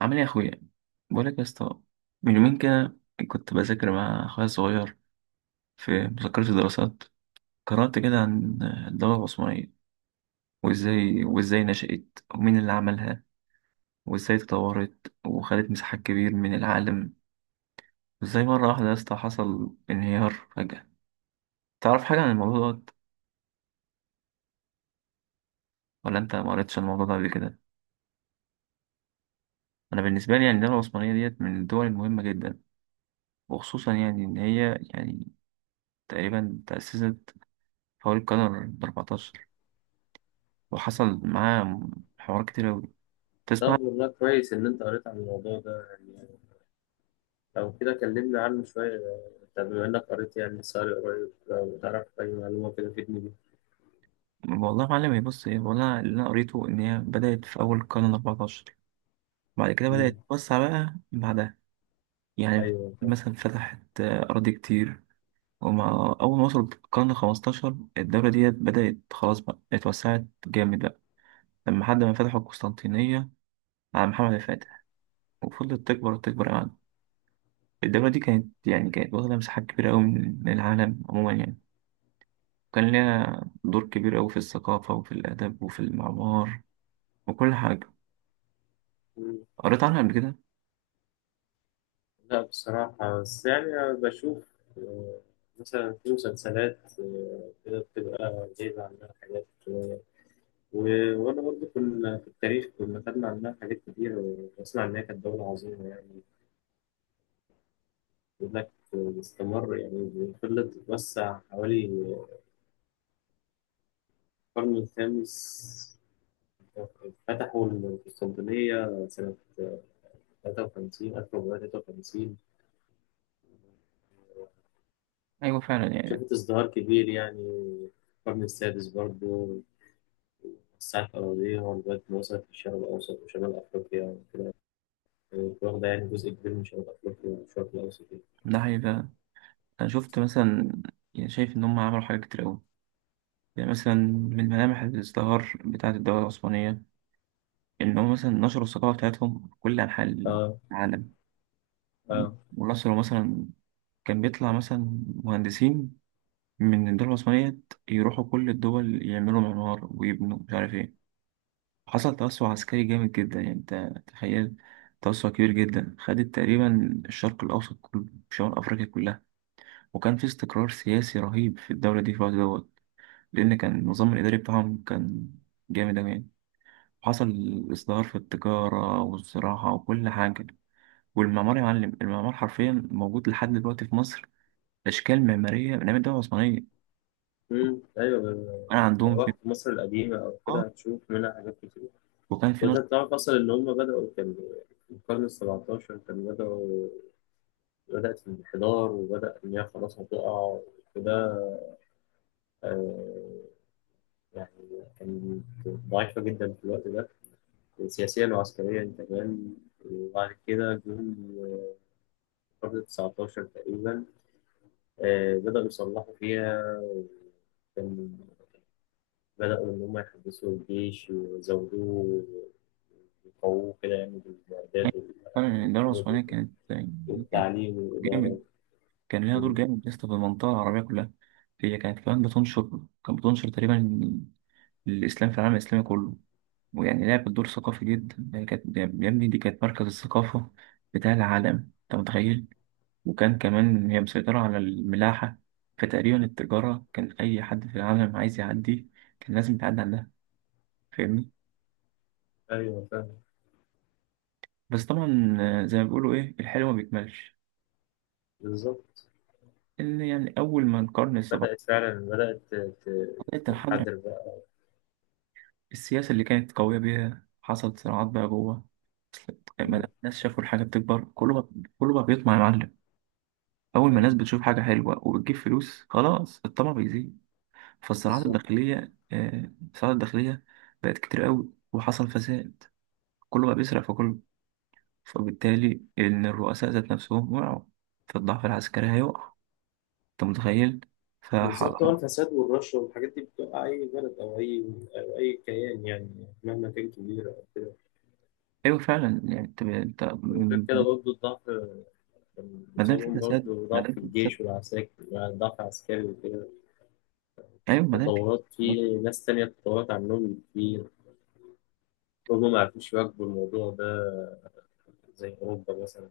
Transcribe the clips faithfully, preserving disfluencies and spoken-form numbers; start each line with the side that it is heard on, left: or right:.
right: عامل ايه يا اخويا؟ بقولك يا اسطى، من يومين كده كنت بذاكر مع اخويا الصغير في مذكرة الدراسات. قرأت كده عن الدولة العثمانية، وازاي وازاي نشأت، ومين اللي عملها، وازاي تطورت وخدت مساحات كبير من العالم، وازاي مرة واحدة يا اسطى حصل انهيار فجأة. تعرف حاجة عن الموضوع ده؟ ولا انت ما قريتش عن الموضوع ده قبل كده؟ انا بالنسبة لي يعني الدولة العثمانية ديت من الدول المهمة جدا، وخصوصا يعني ان هي يعني تقريبا تأسست حوالي القرن الأربعتاشر، وحصل معاه حوارات كتير أوي. تسمع؟
left: طب والله كويس إن أنت قريت عن الموضوع ده يعني. لو كده كلمنا عنه شوية. طب بما إنك قريت يعني ساري قريب، لو تعرف أي معلومة كده تفيدني بيها.
right: والله يا معلم، هي بص، ايه، والله اللي انا قريته ان هي بدأت في اول القرن الأربعتاشر، بعد كده بدأت
left: مم.
right: تتوسع بقى بعدها يعني.
left: أيوه طب.
right: مثلا فتحت آه، أراضي كتير، ومع أول ما وصلت القرن الخمستاشر الدولة ديت بدأت خلاص بقى اتوسعت جامد بقى، لما حد ما فتحوا القسطنطينية على محمد الفاتح، وفضلت تكبر وتكبر يعني. الدولة دي كانت يعني كانت واخدة مساحات كبيرة أوي من من العالم عموما يعني. كان ليها دور كبير أوي في الثقافة وفي الآداب وفي المعمار وكل حاجة.
left: مم.
right: قريت عنها قبل كده؟
left: لا بصراحة، بس يعني أنا بشوف، آه، مثلا في مسلسلات، آه، كده بتبقى جايبة عنها حاجات شوية. و- وأنا برضه كنا في التاريخ، كنا خدنا عنها حاجات كتير، وأسمع إن هي كانت دولة عظيمة يعني. بيقول لك استمر، يعني فضلت تتوسع حوالي القرن الخامس. فتحوا القسطنطينية سنة تلاتة وخمسين ألف وأربعمية وتلاتة وخمسين.
right: أيوة فعلا يعني.
left: شافت ازدهار كبير يعني. القرن السادس برضه وسعت أراضيها لغاية ما وصلت للشرق الأوسط وشمال أفريقيا وكده. يعني واخدة يعني جزء كبير من شمال أفريقيا والشرق الأوسط يعني.
right: ده حقيقة، أنا شفت مثلا، يعني شايف إن هم عملوا حاجات كتير أوي. يعني مثلا من ملامح الازدهار بتاعة الدولة العثمانية إن هم مثلا نشروا الثقافة بتاعتهم في كل أنحاء
left: اه.
right: العالم.
left: اه.
right: ونشروا مثلا، كان بيطلع مثلا مهندسين من الدولة العثمانية يروحوا كل الدول يعملوا معمار ويبنوا مش عارف إيه. حصل توسع عسكري جامد جدا، يعني انت تخيل، توسع كبير جدا. خدت تقريبا الشرق الأوسط كله، شمال أفريقيا كلها. وكان في استقرار سياسي رهيب في الدولة دي في الوقت دوت، لأن كان النظام الإداري بتاعهم كان جامد أوي يعني. حصل إصدار في التجارة والزراعة وكل حاجة، والمعمار يا معلم، المعمار حرفيا موجود لحد دلوقتي في مصر، أشكال معمارية من أيام الدولة العثمانية.
left: امم ايوه. لو
right: كان عندهم في،
left: رحت مصر القديمة أو كده هتشوف منها حاجات كتير.
right: وكان في
left: وده
right: نشاط.
left: تعرف أصلا إن هم بدأوا، كان في القرن السبعتاشر كانوا بدأوا. بدأت في الانحدار، وبدأ إن هي خلاص هتقع. وده آه، يعني كانت ضعيفة جدا في الوقت ده، سياسيا وعسكريا كمان. وبعد كده جم، آه، قرن تسعتاشر تقريبا. آه، بدأوا يصلحوا فيها. كان بدأوا إن هم يحدثوا الجيش ويزودوه ويقووه كده، يعني بالمعدات
right: فعلا الدولة
left: والجنود
right: العثمانية
left: وكده.
right: كانت يعني كانت
left: والتعليم والإدارة.
right: جامد. كان ليها دور جامد يا اسطى في المنطقة العربية كلها. هي كانت كمان بتنشر، كانت بتنشر تقريبا الإسلام في العالم الإسلامي كله. ويعني لعبت دور ثقافي جدا، هي كانت يا ابني، دي كانت مركز الثقافة بتاع العالم، أنت متخيل. وكان كمان هي مسيطرة على الملاحة، فتقريبا التجارة كان أي حد في العالم عايز يعدي كان لازم يتعدى عندها. فاهمني؟
left: أيوه فاهم.
right: بس طبعا آه، زي ما بيقولوا، إيه، الحلو ما بيكملش.
left: بالظبط.
right: إن يعني أول ما القرن السبعة
left: بدأت فعلا، بدأت ت- ت-
right: بدأت تنحدر،
left: تتحضر بقى.
right: السياسة اللي كانت قوية بيها حصلت صراعات بقى جوه. ما
left: مم.
right: دام الناس شافوا الحاجة بتكبر كله بقى، كله بقى بيطمع يا معلم. أول ما الناس
left: أيوة
right: بتشوف حاجة حلوة وبتجيب فلوس خلاص الطمع بيزيد. فالصراعات
left: بالظبط.
right: الداخلية، آه، الصراعات الداخلية بقت كتير قوي، وحصل فساد، كله بقى بيسرق في كله. فبالتالي إن الرؤساء ذات نفسهم وقعوا، فالضعف العسكري هيقع. أنت متخيل؟
left: بالظبط، هو
right: فحصل.
left: الفساد والرشوة والحاجات دي بتوقع أي بلد أو أي، أو أي كيان يعني، مهما كان كبير أو كده.
right: أيوه فعلا يعني. أنت أنت
left: وغير كده برضه الضعف، كان
right: ما دام في
left: بيصابهم
right: فساد،
left: برضه
right: ما
left: ضعف
right: دام
left: في
right: في فساد.
left: الجيش والعساكر، يعني ضعف عسكري وكده.
right: أيوه ما دام في
left: تطورات
right: فساد.
left: في ناس تانية تطورت عنهم كتير، هما ما عرفوش يواكبوا الموضوع ده. زي أوروبا مثلا،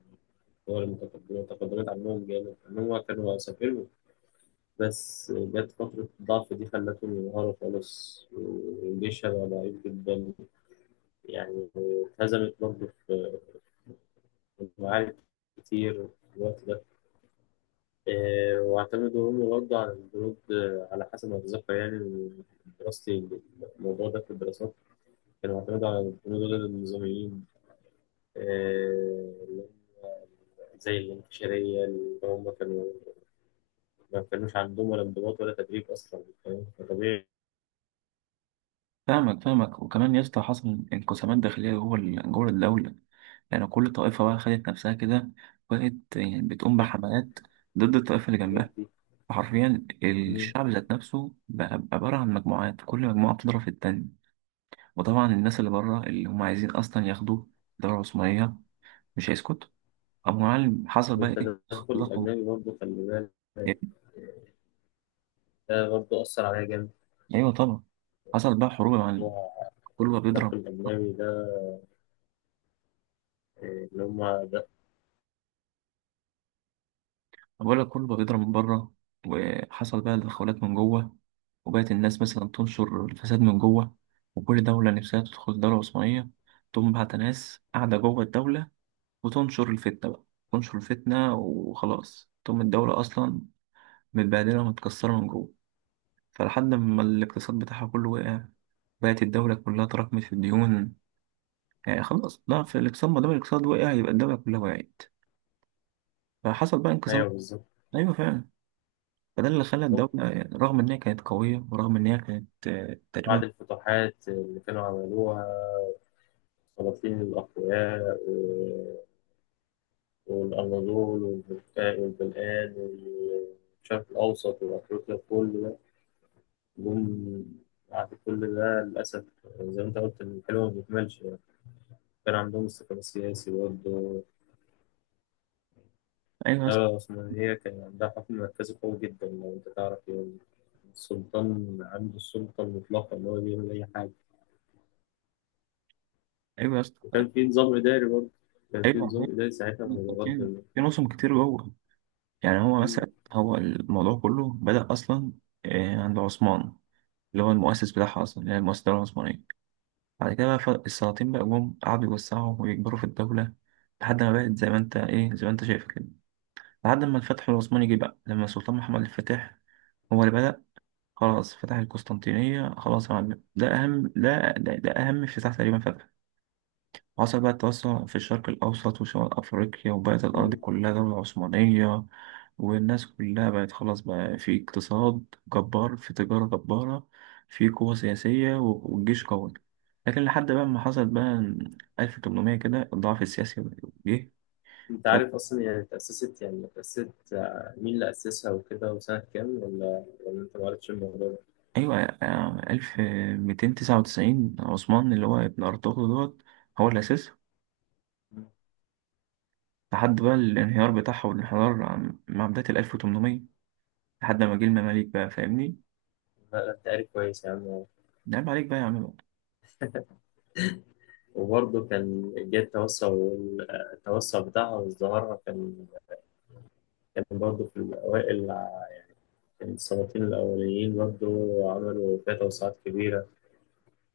left: الدول المتقدمة تقدمت عنهم جامد، إن هما كانوا عساكر بس جت فترة الضعف دي خلته ينهار خالص، وجيشها بقى ضعيف جدا. يعني اتهزمت برضه في معارك كتير في الوقت ده. آه، واعتمدوا هم برضه على الجنود، آه، على حسب ما أتذكر يعني من دراستي، الموضوع ده في الدراسات، كانوا اعتمدوا على الجنود ضد النظاميين، آه، اللي هم زي الانكشارية، اللي هم كانوا ما كانوش عندهم ولا انضباط ولا تدريب أصلا، فاهم؟ فطبيعي
right: فاهمك فاهمك، وكمان يا اسطى حصل انقسامات داخلية جوه ال- جوه الدولة. يعني كل طائفة بقى خدت نفسها كده، وبقت يعني بتقوم بحملات ضد الطائفة اللي جنبها.
left: الحاجات
right: فحرفيا
left: دي.
right: الشعب ذات نفسه بقى بقى عبارة عن مجموعات، كل مجموعة بتضرب في التانية. وطبعا الناس اللي بره اللي هم عايزين أصلا ياخدوا الدولة العثمانية مش هيسكتوا. أبو معلم حصل بقى إيه؟
left: والتدخل
right: تضخم.
left: الأجنبي برضه، خلي بالك ده برضه أثر عليا جامد
right: أيوه طبعا. حصل بقى حروب يا
left: في
right: معلم،
left: موضوع
right: كله بقى
left: التدخل
right: بيضرب.
left: الأجنبي ده، إيه، اللي هما ده.
right: بقول لك كله بقى بيضرب من بره، وحصل بقى تدخلات من جوه، وبقت الناس مثلا تنشر الفساد من جوه. وكل دولة نفسها تدخل الدولة العثمانية، تقوم بعت ناس قاعدة جوه الدولة وتنشر الفتنة بقى. تنشر الفتنة وخلاص تقوم الدولة أصلا متبهدلة ومتكسرة من جوه. فلحد ما الاقتصاد بتاعها كله وقع، بقت الدولة كلها تراكمت في الديون. يعني خلاص، لا، في الاقتصاد، ما دام الاقتصاد وقع يبقى الدولة كلها وقعت. فحصل بقى انقسام.
left: أيوه بالظبط.
right: أيوة فعلا. فده اللي خلى
left: بالظبط.
right: الدولة رغم إن هي كانت قوية، ورغم إن هي كانت آه، تقريبا.
left: بعد الفتوحات اللي كانوا عملوها السلاطين الأقوياء و- والأناضول والبلقان والبلقان والشرق الأوسط وأفريقيا، كل ده جم بعد كل ده للأسف. زي ما أنت قلت، الحلو ما بيكملش يعني. كان عندهم استقرار سياسي برضه.
right: أيوة يا اسطى.
left: اه، عثمانية كان عندها حكم مركزي قوي جدا، لو أنت تعرف يعني السلطان عنده السلطة المطلقة، إن هو بيعمل أي حاجة.
right: أيوة يا اسطى.
left: وكان في نظام إداري برضه، كان في
right: أيوة
left: نظام
right: هي-
left: إداري ساعتها
right: في
left: متقدم.
right: في نظم كتير جوه. يعني هو
left: مم.
right: مثلا، هو الموضوع كله بدأ أصلا آه، عند عثمان، اللي هو المؤسس بتاعها أصلا، اللي هي المؤسسة الدولة العثمانية. بعد كده بقى ف- السلاطين بقى جم قعدوا يوسعوا ويكبروا في الدولة، لحد ما بقت زي ما أنت، إيه، زي ما أنت شايف كده. لحد ما الفتح العثماني جه بقى، لما السلطان محمد الفاتح هو اللي بدأ. خلاص، فتح القسطنطينية، خلاص يا معلم، ده أهم ده ده, ده أهم افتتاح تقريبا، فتح. وحصل بقى التوسع في الشرق الأوسط وشمال أفريقيا، وبقت الأرض
left: مم.
right: كلها دولة عثمانية. والناس كلها بقت خلاص بقى، في اقتصاد جبار، في تجارة جبارة، في قوة سياسية، و- والجيش قوي. لكن لحد بقى ما حصل بقى ألف وثمانمية كده الضعف السياسي جه.
left: أنت
right: ف...
left: عارف أصلا يعني تأسست، يعني تأسست آه، مين اللي أسسها وكده، وسنة كام، ولا ولا أنت معرفتش الموضوع ده؟
right: أيوة. آه، ألف ومئتين وتسعة وتسعين عثمان اللي هو ابن أرطغرل دوت هو اللي أسسها.
left: مم.
right: لحد بقى الانهيار بتاعها والانحدار عم- مع بداية ال ألف وثمانمية. لحد ما جه المماليك بقى. فاهمني؟
left: لا لا، أنت عارف كويس يا عم.
right: نعم عليك بقى يا عم بقى.
left: وبرضه كان جه التوسع، وال- آه، التوسع بتاعها وازدهارها، كان كان برضه في الأوائل، السلاطين الأوليين برضو عملوا فيها توسعات كبيرة،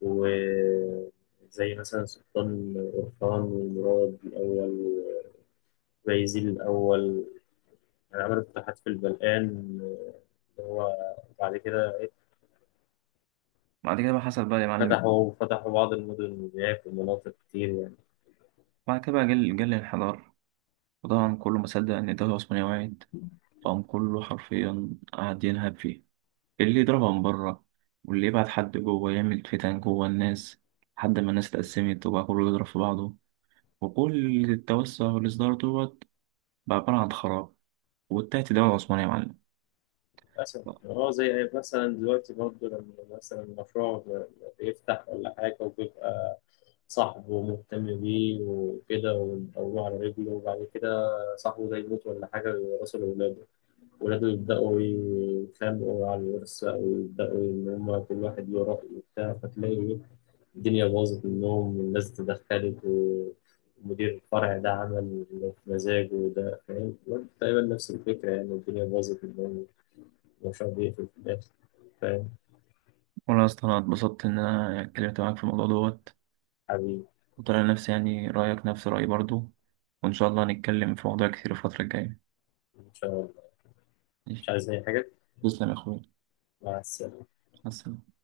left: وزي مثلا سلطان أورخان ومراد الأول وبايزيد الأول، يعني عملوا فتوحات في البلقان اللي هو بعد كده.
right: بعد كده بقى حصل بقى يا معلم،
left: فتحوا فتحوا بعض المدن هناك ومناطق كتير يعني.
right: بعد كده بقى جه جه الانحدار. وطبعا كله ما صدق إن الدولة العثمانية وقعت، فقام كله حرفيا قعد ينهب فيه، اللي يضربها من بره، واللي يبعت حد جوه يعمل فتن جوه الناس. لحد ما الناس اتقسمت، وبقى كله يضرب في بعضه، وكل التوسع والإصدار دوت بقى عبارة عن خراب، وانتهت الدولة العثمانية يا معلم.
left: للأسف. اه، زي مثلا دلوقتي برضه، لما مثلا مشروع بيفتح ولا حاجة، وبيبقى صاحبه مهتم بيه وكده ويقومه على رجله، وبعد كده صاحبه ده يموت ولا حاجة ويورثه لأولاده، ولاده يبدأوا يتخانقوا على الورث بقى، ويبدأوا إن هما كل واحد له رأي وبتاع، فتلاقي الدنيا باظت منهم والناس اتدخلت، ومدير الفرع ده عمل اللي في مزاجه وده، فاهم؟ تقريبا نفس الفكرة يعني، الدنيا باظت منهم، وشاء الله في الآخر. فاهم؟
right: والله يا اسطى انا اتبسطت ان انا اتكلمت معاك في الموضوع دوت،
left: حبيبي.
right: وطلع نفسي يعني رأيك نفس رأيي برضو. وإن شاء الله هنتكلم في مواضيع كتير الفترة الجاية.
left: إن شاء الله.
right: ماشي.
left: مش عايز أي حاجة.
right: تسلم يا أخوي.
left: مع السلامة.
right: مع السلامة.